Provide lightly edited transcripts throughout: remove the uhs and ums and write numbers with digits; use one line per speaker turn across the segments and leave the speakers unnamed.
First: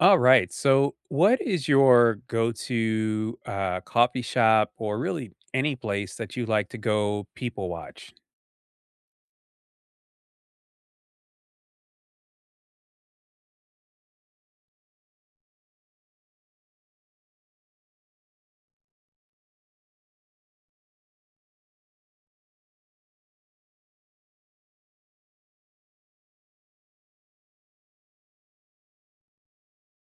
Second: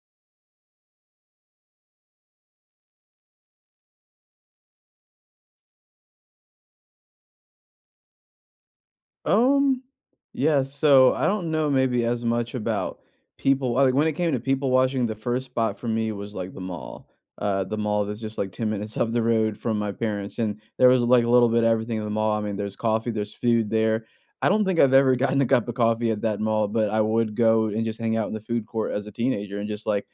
All right. So, what is your go-to coffee shop, or really any place that you like to go people watch?
Um, yeah, so I don't know maybe as much about people, like, when it came to people watching, the first spot for me was like the mall. The mall that's just like 10 minutes up the road from my parents. And there was like a little bit of everything in the mall. I mean, there's coffee, there's food there. I don't think I've ever gotten a cup of coffee at that mall, but I would go and just hang out in the food court as a teenager and just like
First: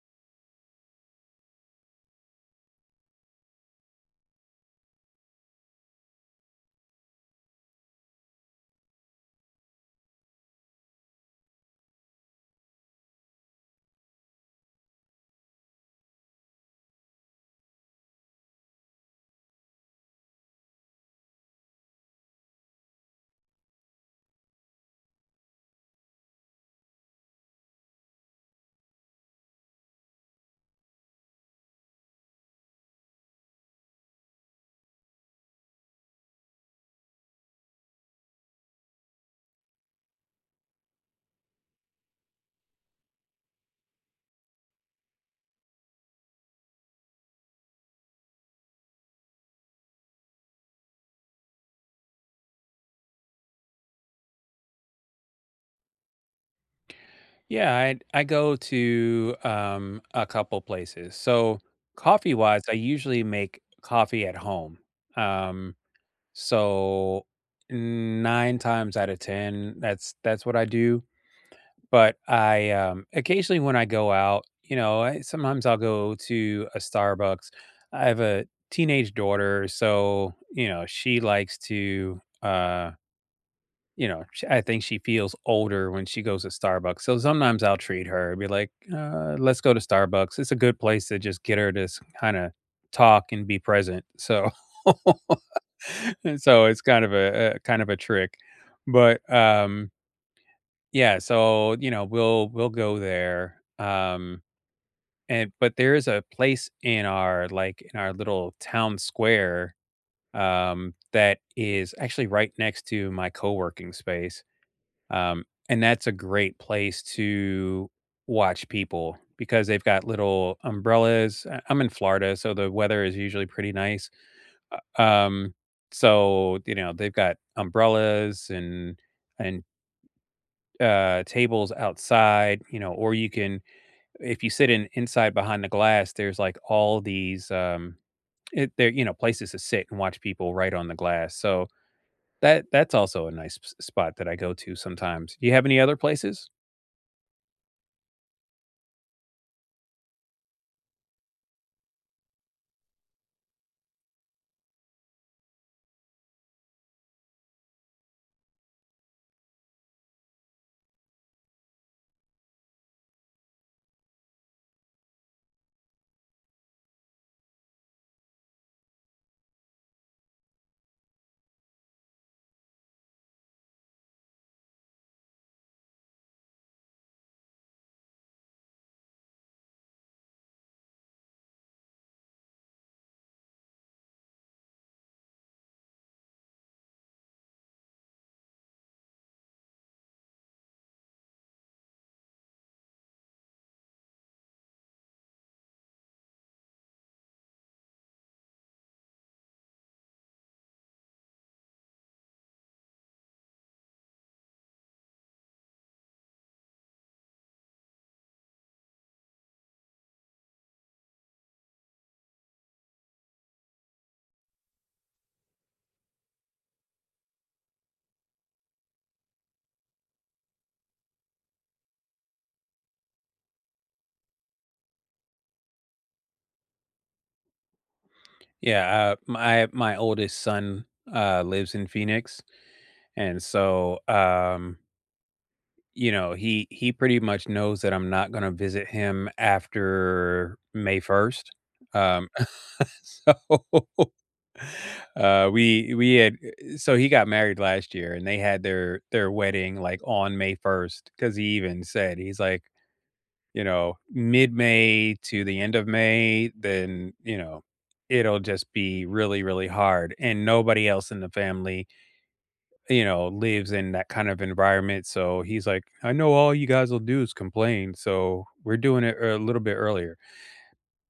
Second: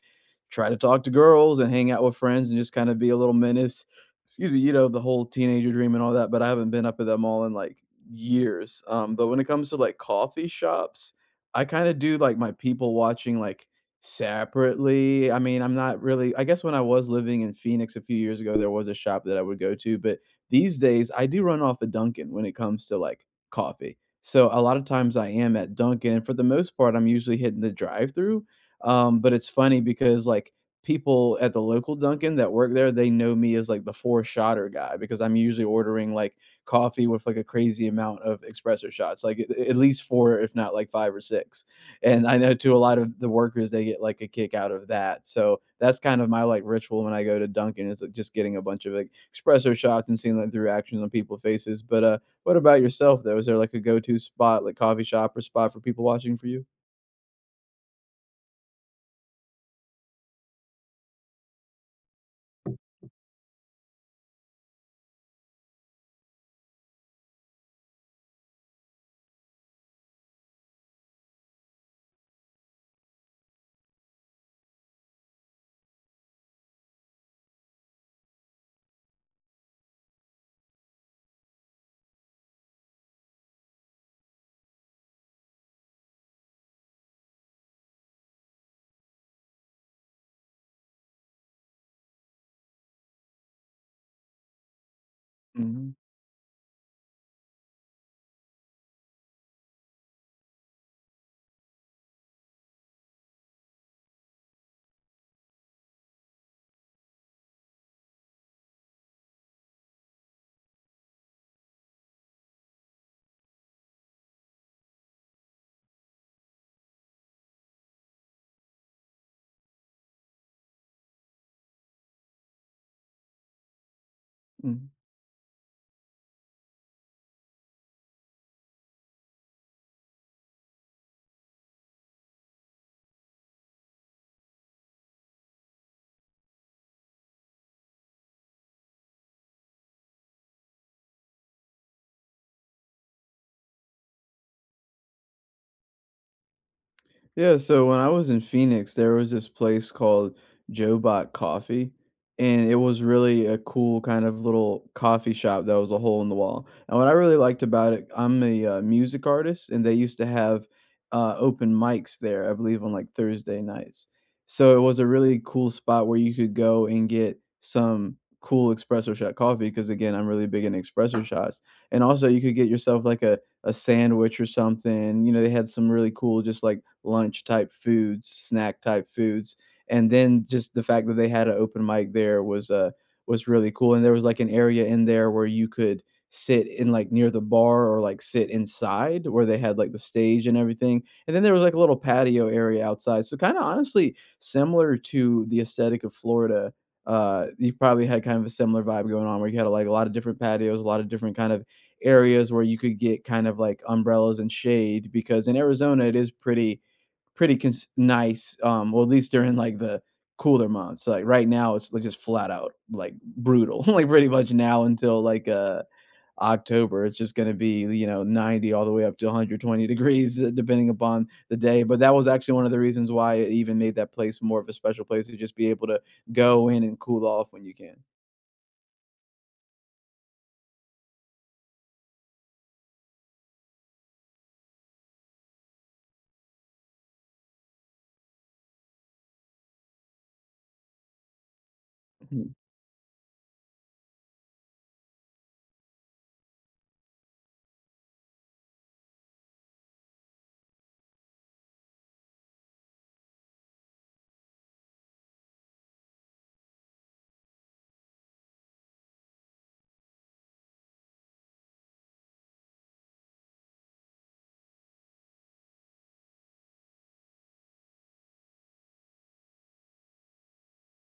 try to talk to girls and hang out with friends and just kind of be a little menace. Excuse me, the whole teenager dream and all that. But I haven't been up at that mall in like years. But when it comes to like coffee shops, I kind of do like my people watching like separately. I mean, I'm not really, I guess when I was living in Phoenix a few years ago, there was a shop that I would go to. But these days, I do run off a Dunkin' when it comes to like coffee. So a lot of times I am at Dunkin'. And for the most part, I'm usually hitting the drive through. But it's funny because like, people at the local Dunkin' that work there, they know me as like the four shotter guy because I'm usually ordering like coffee with like a crazy amount of espresso shots, like at least four, if not like five or six. And I know too, a lot of the workers they get like a kick out of that. So that's kind of my like ritual when I go to Dunkin' is like just getting a bunch of like espresso shots and seeing like the reactions on people's faces. But what about yourself though? Is there like a go-to spot, like coffee shop or spot for people watching for you?
Yeah, I go to a couple places. So, coffee wise, I usually make coffee at home. Um, so nine times out of ten, that's what I do. But I occasionally when I go out, you know, I sometimes I'll go to a Starbucks. I have a teenage daughter, so you know she likes to, you know, sh I think she feels older when she goes to Starbucks. So sometimes I'll treat her and be like, "Let's go to Starbucks." It's a good place to just get her to kind of talk and be present. So,
hmm
so it's kind of a kind of a trick, but yeah, so, you know, we'll go there, and but there is a place in like in our little town square, that is actually right next to my co-working space, um, and that's a great place to watch people because they've got little umbrellas. I'm in Florida, so the weather is usually pretty nice, uh, um, so, you know, they've got umbrellas and and tables outside, you know, or you can if you sit in inside behind the glass, there's like all these there you know places to sit and watch people right on the glass. So that's also a nice spot that I go to sometimes. Do you have any other places?
Yeah, so when I was in Phoenix, there was this place called Joe Bot Coffee, and it was really a cool kind of little coffee shop that was a hole in the wall. And what I really liked about it, I'm a music artist, and they used to have open mics there, I believe, on like Thursday nights. So it was a really cool spot where you could go and get some cool espresso shot coffee because again, I'm really big in espresso shots. And also you could get yourself like a sandwich or something. You know, they had some really cool, just like lunch type foods, snack type foods, and then just the fact that they had an open mic there was was really cool. And there was like an area in there where you could sit in like near the bar or like sit inside where they had like the stage and everything. And then there was like a little patio area outside. So kind of honestly similar to the aesthetic of Florida. You probably had kind of a similar vibe going on where you had like a lot of different patios, a lot of different kind of areas where you could get kind of like umbrellas and shade because in Arizona it is nice. Well, at least during like the cooler months. Like right now, it's like just flat out like brutal. Like pretty much now until like October, it's just going to be you know 90 all the way up to 120 degrees depending upon the day. But that was actually one of the reasons why it even made that place more of a special place to just be able to go in and cool off when you can.
Yeah, my my oldest son lives in Phoenix and so you know, he pretty much knows that I'm not going to visit him after May 1st. Um
Mhm,
so we had so he got married last year, and they had their wedding, like, on May 1st. Cause he even said, he's like, you know, "Mid-May to the end of May, then, you know, it'll just be really, really hard," and nobody else in the family, you know, lives in that kind of environment, so he's like, "I know all you guys will do is complain, so we're doing it a little bit earlier,"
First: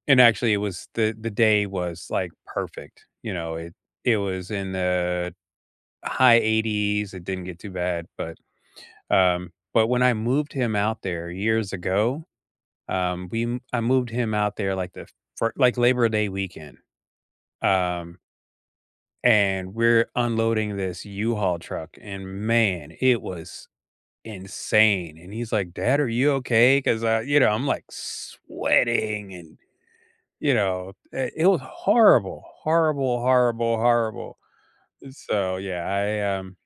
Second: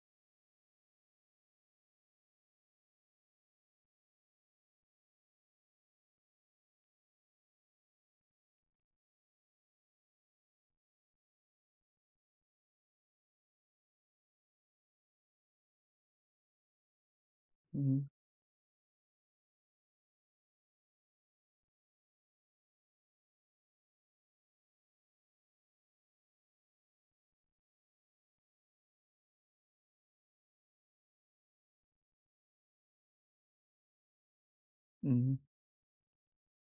and actually, it was the day was, like, perfect, you know, it was in the High 80's, it didn't get too bad, but when I moved him out there years ago, we m I moved him out there like the fir like Labor Day weekend,
mhm,
um, and we're unloading this U-Haul truck, and man, it was insane, and he's like, "Dad, are you okay?" Because I, you know, I'm like sweating and, you know, I it was horrible, horrible, horrible, horrible. So, yeah, I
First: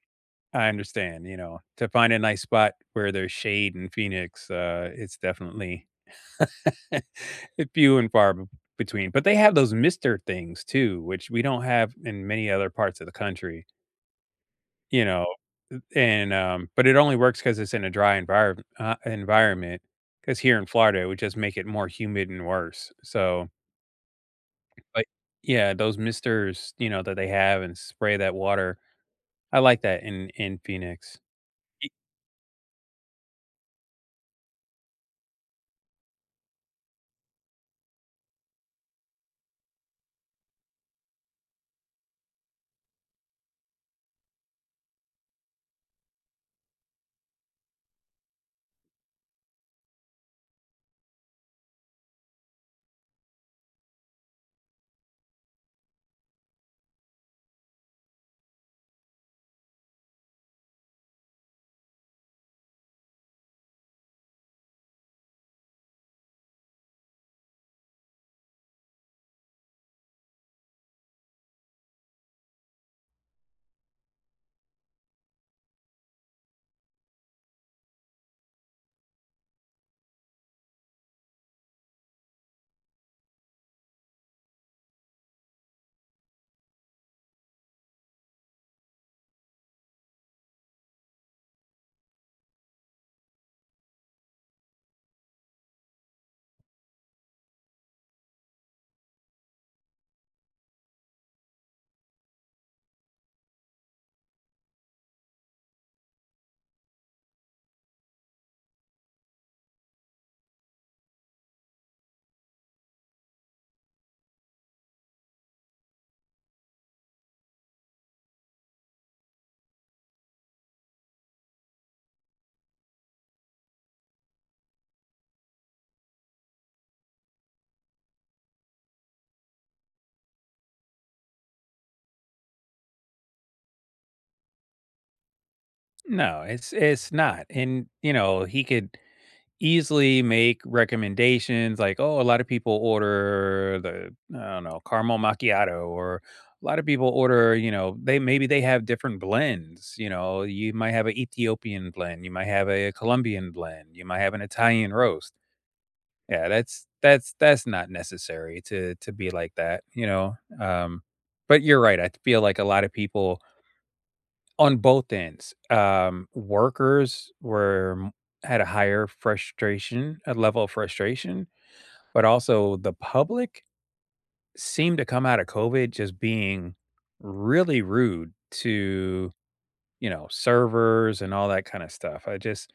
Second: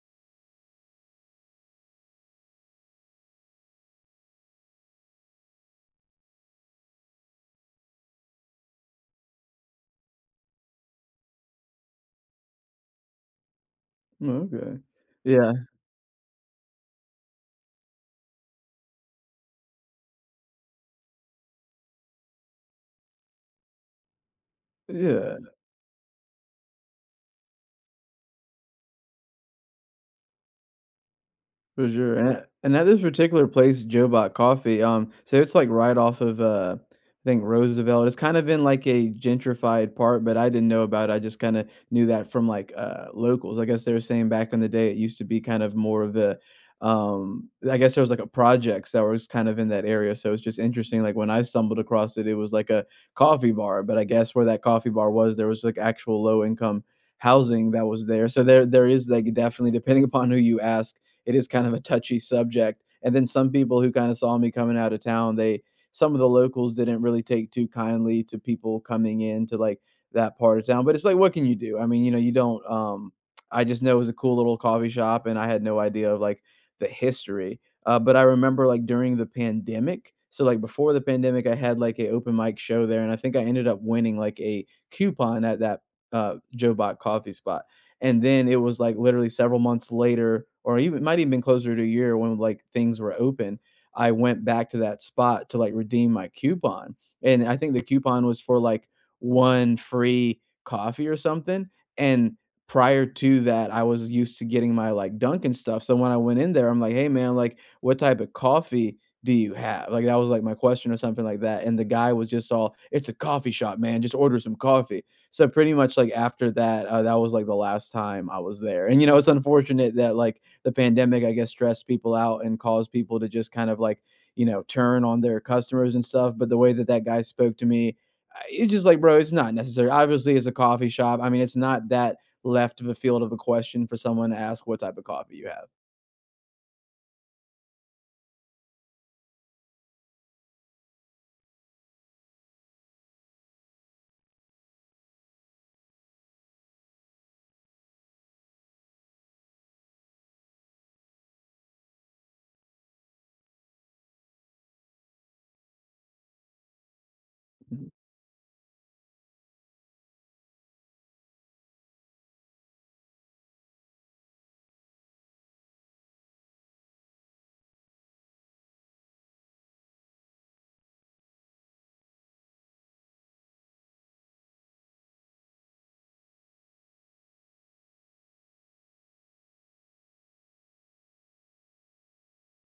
I understand, you know, to find a nice spot where there's shade in Phoenix, it's definitely few and far b between, but they have those mister things too, which we don't have in many other parts of the country,
mhm. Okay.
you know,
Yeah.
and, but it only works because it's in a dry environment. Because here in Florida, it would just make it more humid and worse, so, but
Yeah.
yeah, those misters, you know, that they have and spray that water, I like that in Phoenix.
For sure, and at this particular place, Joe Bot Coffee, so it's, like, right off of, I think Roosevelt. It's kind of in, like, a gentrified part, but I didn't know about it, I just kinda knew that from, like, locals, I guess they were saying back in the day, it used to be kind of more of a I guess there was, like, a projects that was kind of in that area, so it's just interesting, like, when I stumbled across it, it was, like, a coffee bar, but I guess where that coffee bar was, there was, like, actual low income housing that was there, so there is, like, definitely, depending upon who you ask, it is kind of a touchy subject. And then some people who kind of saw me coming out of town, they some of the locals didn't really take too kindly to people coming in to like that part of town. But it's like, what can you do? I mean, you know, you don't. I just know it was a cool little coffee shop, and I had no idea of like the history. But I remember like during the pandemic. So like before the pandemic, I had like a open mic show there, and I think I ended up winning like a coupon at that Joe Bot coffee spot. And then it was like literally several months later, or even it might even been closer to a year when like things were open. I went back to that spot to like redeem my coupon. And I think the coupon was for like one free coffee or something. And prior to that, I was used to getting my like Dunkin' stuff. So when I went in there, I'm like, hey man, like what type of coffee do you have? Like that was like my question or something like that. And the guy was just all, it's a coffee shop, man. Just order some coffee. So pretty much like after that, that was like the last time I was there. And you know, it's unfortunate that like the pandemic, I guess, stressed people out and caused people to just kind of like you know turn on their customers and stuff. But the way that that guy spoke to me, it's just like, bro, it's not necessary. Obviously, it's a coffee shop. I mean, it's not that left of a field of a question for someone to ask what type of coffee you have.
No, it's not. And you know, he could easily make recommendations like, oh, a lot of people order the I don't know, caramel macchiato, or a lot of people order, you know, they maybe they have different blends, you know, you might have an Ethiopian blend, you might have a Colombian blend, you might have an Italian roast. Yeah, that's not necessary to be like that, you know. But you're right. I feel like a lot of people on both ends, workers were m had a higher frustration a level of frustration, but also the public seemed to come out of COVID just being really rude to, you know, servers and all that kinda stuff. I just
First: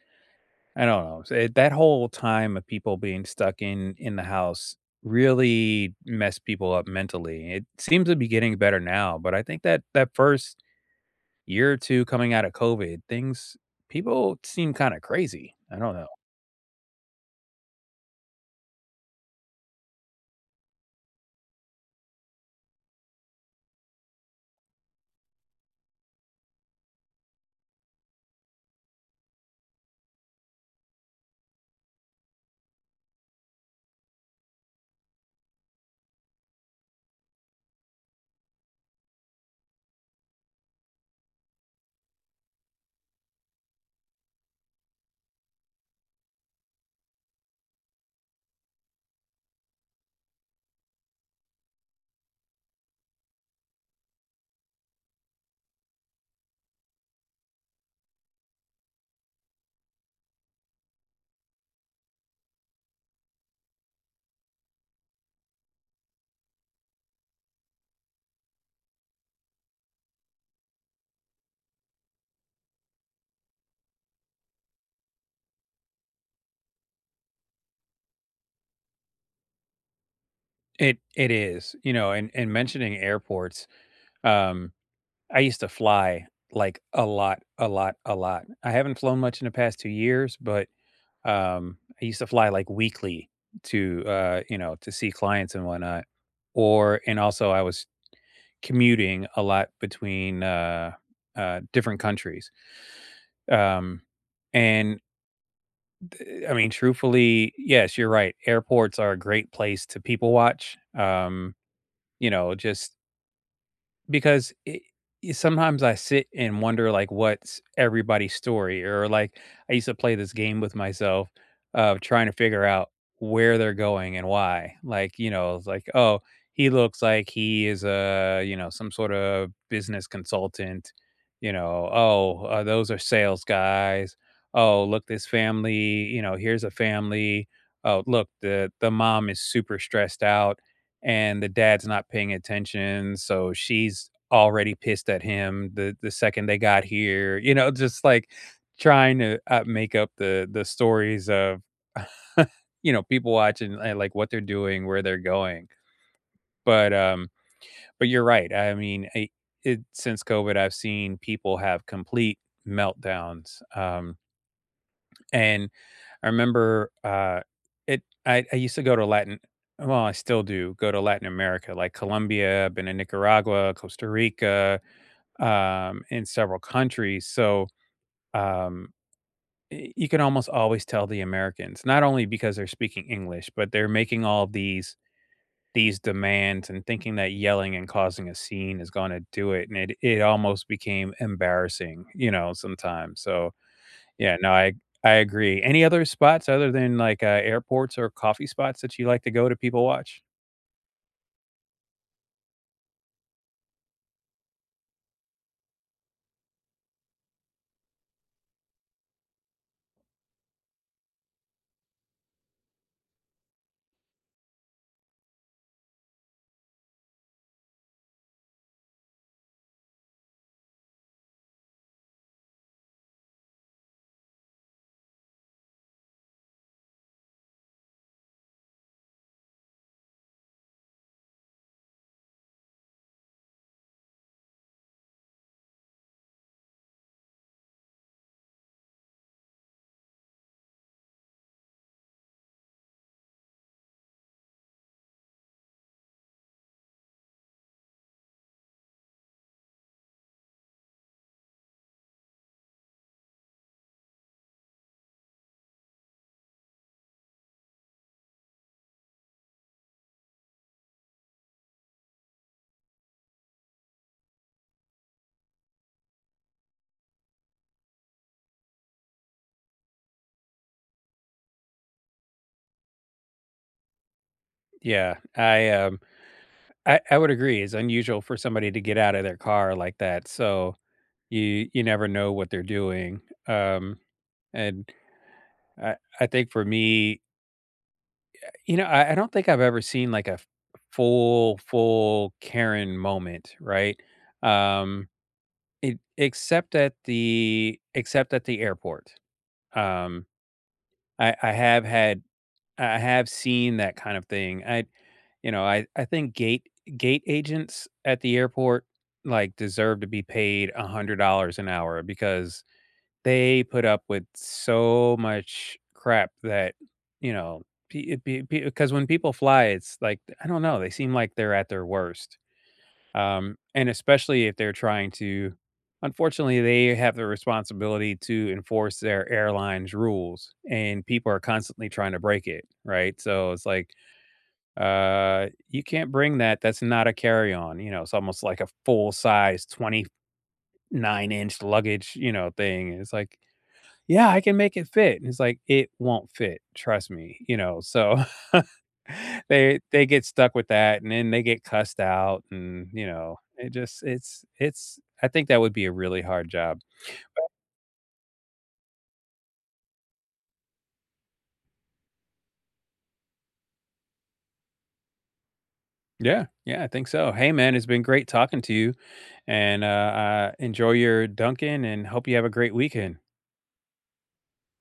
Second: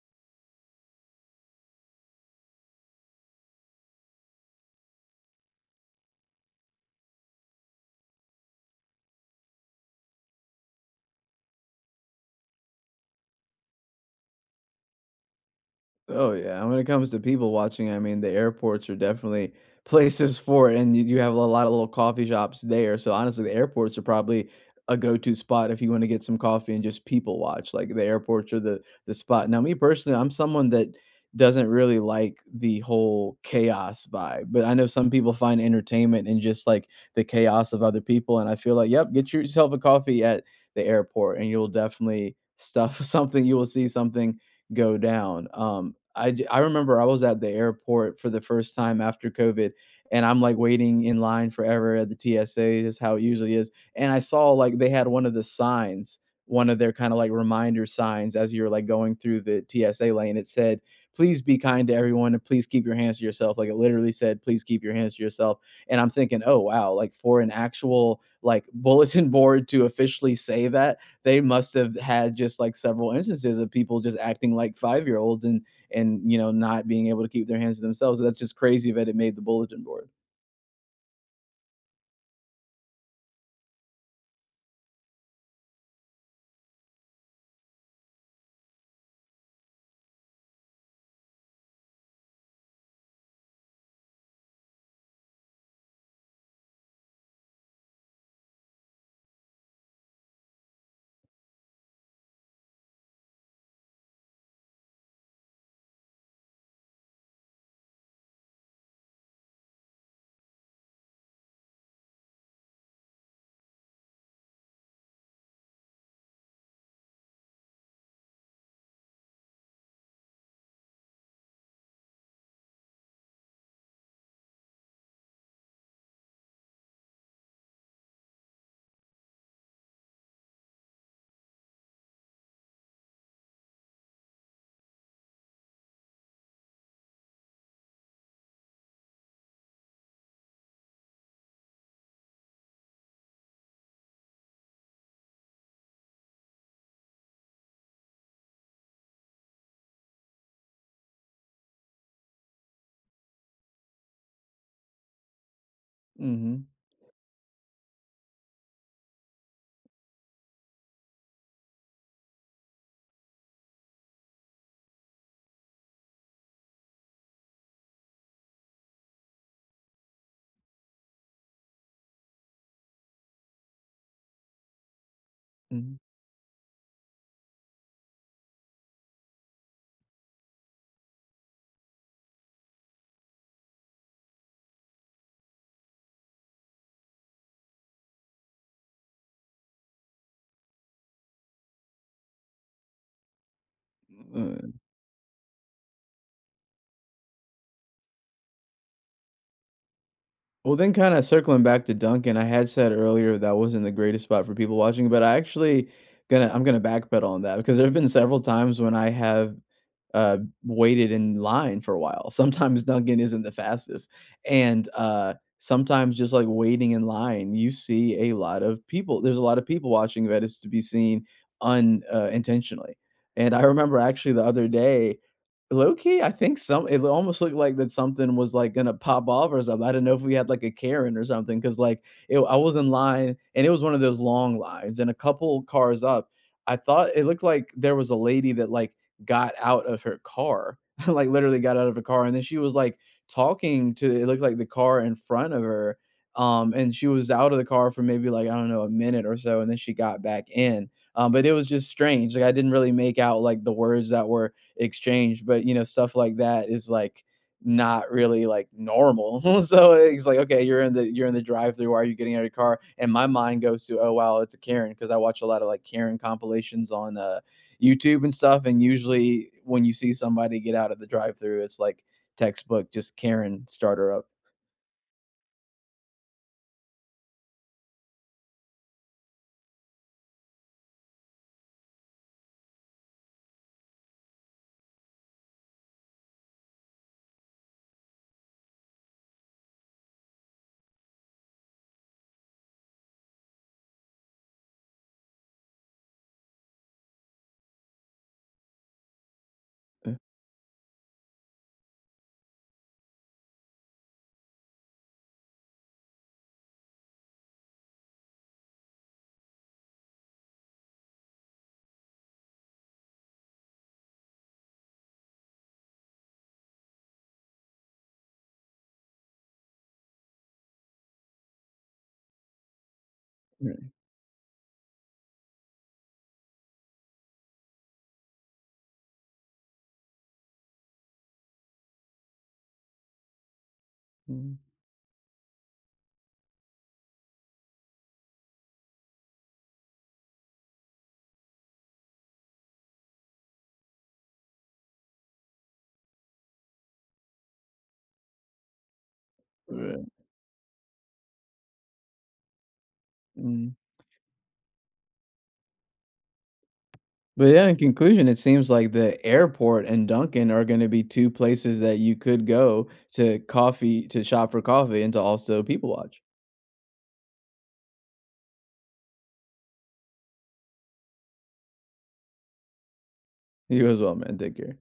I don't know. So, it that whole time of people being stuck in the house really messed people up mentally. It seems to be getting better now, but I think that that first year or two coming out of COVID, things people seem kinda crazy. I don't know.
Oh yeah, when it comes to people watching, I mean, the airports are definitely places for it, and you have a lot of little coffee shops there. So honestly, the airports are probably a go-to spot if you want to get some coffee and just people watch. Like the airports are the spot. Now, me personally, I'm someone that doesn't really like the whole chaos vibe, but I know some people find entertainment in just like the chaos of other people, and I feel like, yep, get yourself a coffee at the airport, and you'll definitely stuff something. You will see something go down. I remember I was at the airport for the first time after COVID, and I'm like waiting in line forever at the TSA is how it usually is. And I saw like they had one of the signs, one of their kind of like reminder signs as you're like going through the TSA lane. It said, "Please be kind to everyone, and please keep your hands to yourself." Like it literally said, "Please keep your hands to yourself." And I'm thinking, "Oh wow!" Like for an actual like bulletin board to officially say that they must have had just like several instances of people just acting like 5 year olds and you know not being able to keep their hands to themselves. So that's just crazy that it made the bulletin board.
It is, you know, and mentioning airports, um, I used to fly, like, a lot, a lot, a lot. I haven't flown much in the past two years, but, I used to fly, like, weekly to, you know, to see clients and whatnot, or and also I was commuting a lot between, different countries, um, and I mean, truthfully, yes, you're right. Airports are a great place to people watch. You know, just because it sometimes I sit and wonder, like, what's everybody's story? Or, like, I used to play this game with myself of trying to figure out where they're going and why. Like, you know, it's like, "Oh, he looks like he is a, you know, some sort of business consultant." You know, "Oh, those are sales guys. Oh, look, this family, you know, here's a family. Oh, look, the mom is super stressed out and the dad's not paying attention, so she's already pissed at him the second they got here, you know, just, like, trying to, make up the stories of, you know, people watching and, like, what they're doing, where they're going.
hmm
But, um but you're right, I mean, I it since COVID, I've seen people have complete meltdowns, and I remember, it I used to go to Latin well, I still do go to Latin America, like Colombia, I've been to Nicaragua, Costa Rica, in several countries, so, um, y you can almost always tell the Americans, not only because they're speaking English, but they're making all these demands and thinking that yelling and causing a scene is gonna do it, and it almost became embarrassing, you know, sometimes, so, yeah, no, I agree. Any other spots other than, like, airports or coffee spots that you like to go to people watch?
Well, then kinda circling back to Duncan, I had said earlier that wasn't the greatest spot for people watching, but I'm gonna backpedal on that because there have been several times when I have, uh, waited in line for a while. Sometimes Duncan isn't the fastest, and, sometimes just, like, waiting in line, you see a lot of people there's a lot of people watching that is to be seen unintentionally. Intentionally, and I remember actually the other day, low key, I think some it almost looked like that something was, like, gonna pop off or something. I didn't know if we had, like, a Karen or something because like, it I was in line, and it was one of those long lines, and a couple cars up, I thought it looked like there was a lady that, like, got out of her car, like, literally got out of her car, and then she was, like, talking to it looked like the car in front of her, and she was out of the car for maybe, like, I don't know, a minute or so, and then she got back in. But it was just strange, like, I didn't really make out, like, the words that were exchange, but you know stuff like that is like not really like normal. So it's like, okay, you're in the drive through, why are you getting out of your car? And my mind goes to, oh wow, it's a Karen, because I watch a lot of like Karen compilations on YouTube and stuff, and usually when you see somebody get out of the drive through, it's like textbook just Karen starter up.
Yeah, I I would agree, it's unusual for somebody to get out of their car like that, so you never know what they're doing, um, and I think for me you know, I don't think I've ever seen, like, a f full, full Karen moment, right? Um, it except at the airport. Um, I have had I have seen that kind of thing. I You know, I think gate agents at the airport like deserve to be paid $100 an hour because they put up with so much crap that, you know, because when people fly, it's like I don't know, they seem like they're at their worst. And
Right.
especially if they're trying to unfortunately, they have the responsibility to enforce their airline's rules, and people are constantly trying to break it, right? So it's like, you can't bring that. That's not a carry on. You know, it's almost like a full size 29-inch luggage, you know, thing. It's like, yeah, I can make it fit. And it's like, it won't fit. Trust me, you know, so They get stuck with that, and then they get cussed out, and, you know, it
Mm.
just it's I think that would be a really hard job.
But yeah, in conclusion, it seems like the airport and Dunkin' are gonna be 2 places that you could go to coffee to shop for coffee and to also people watch.
Yeah, yeah, I think so. Hey, man, it's been great talking to you, and, enjoy your Dunkin' and hope you have a great weekend.
You as well, man. Take care.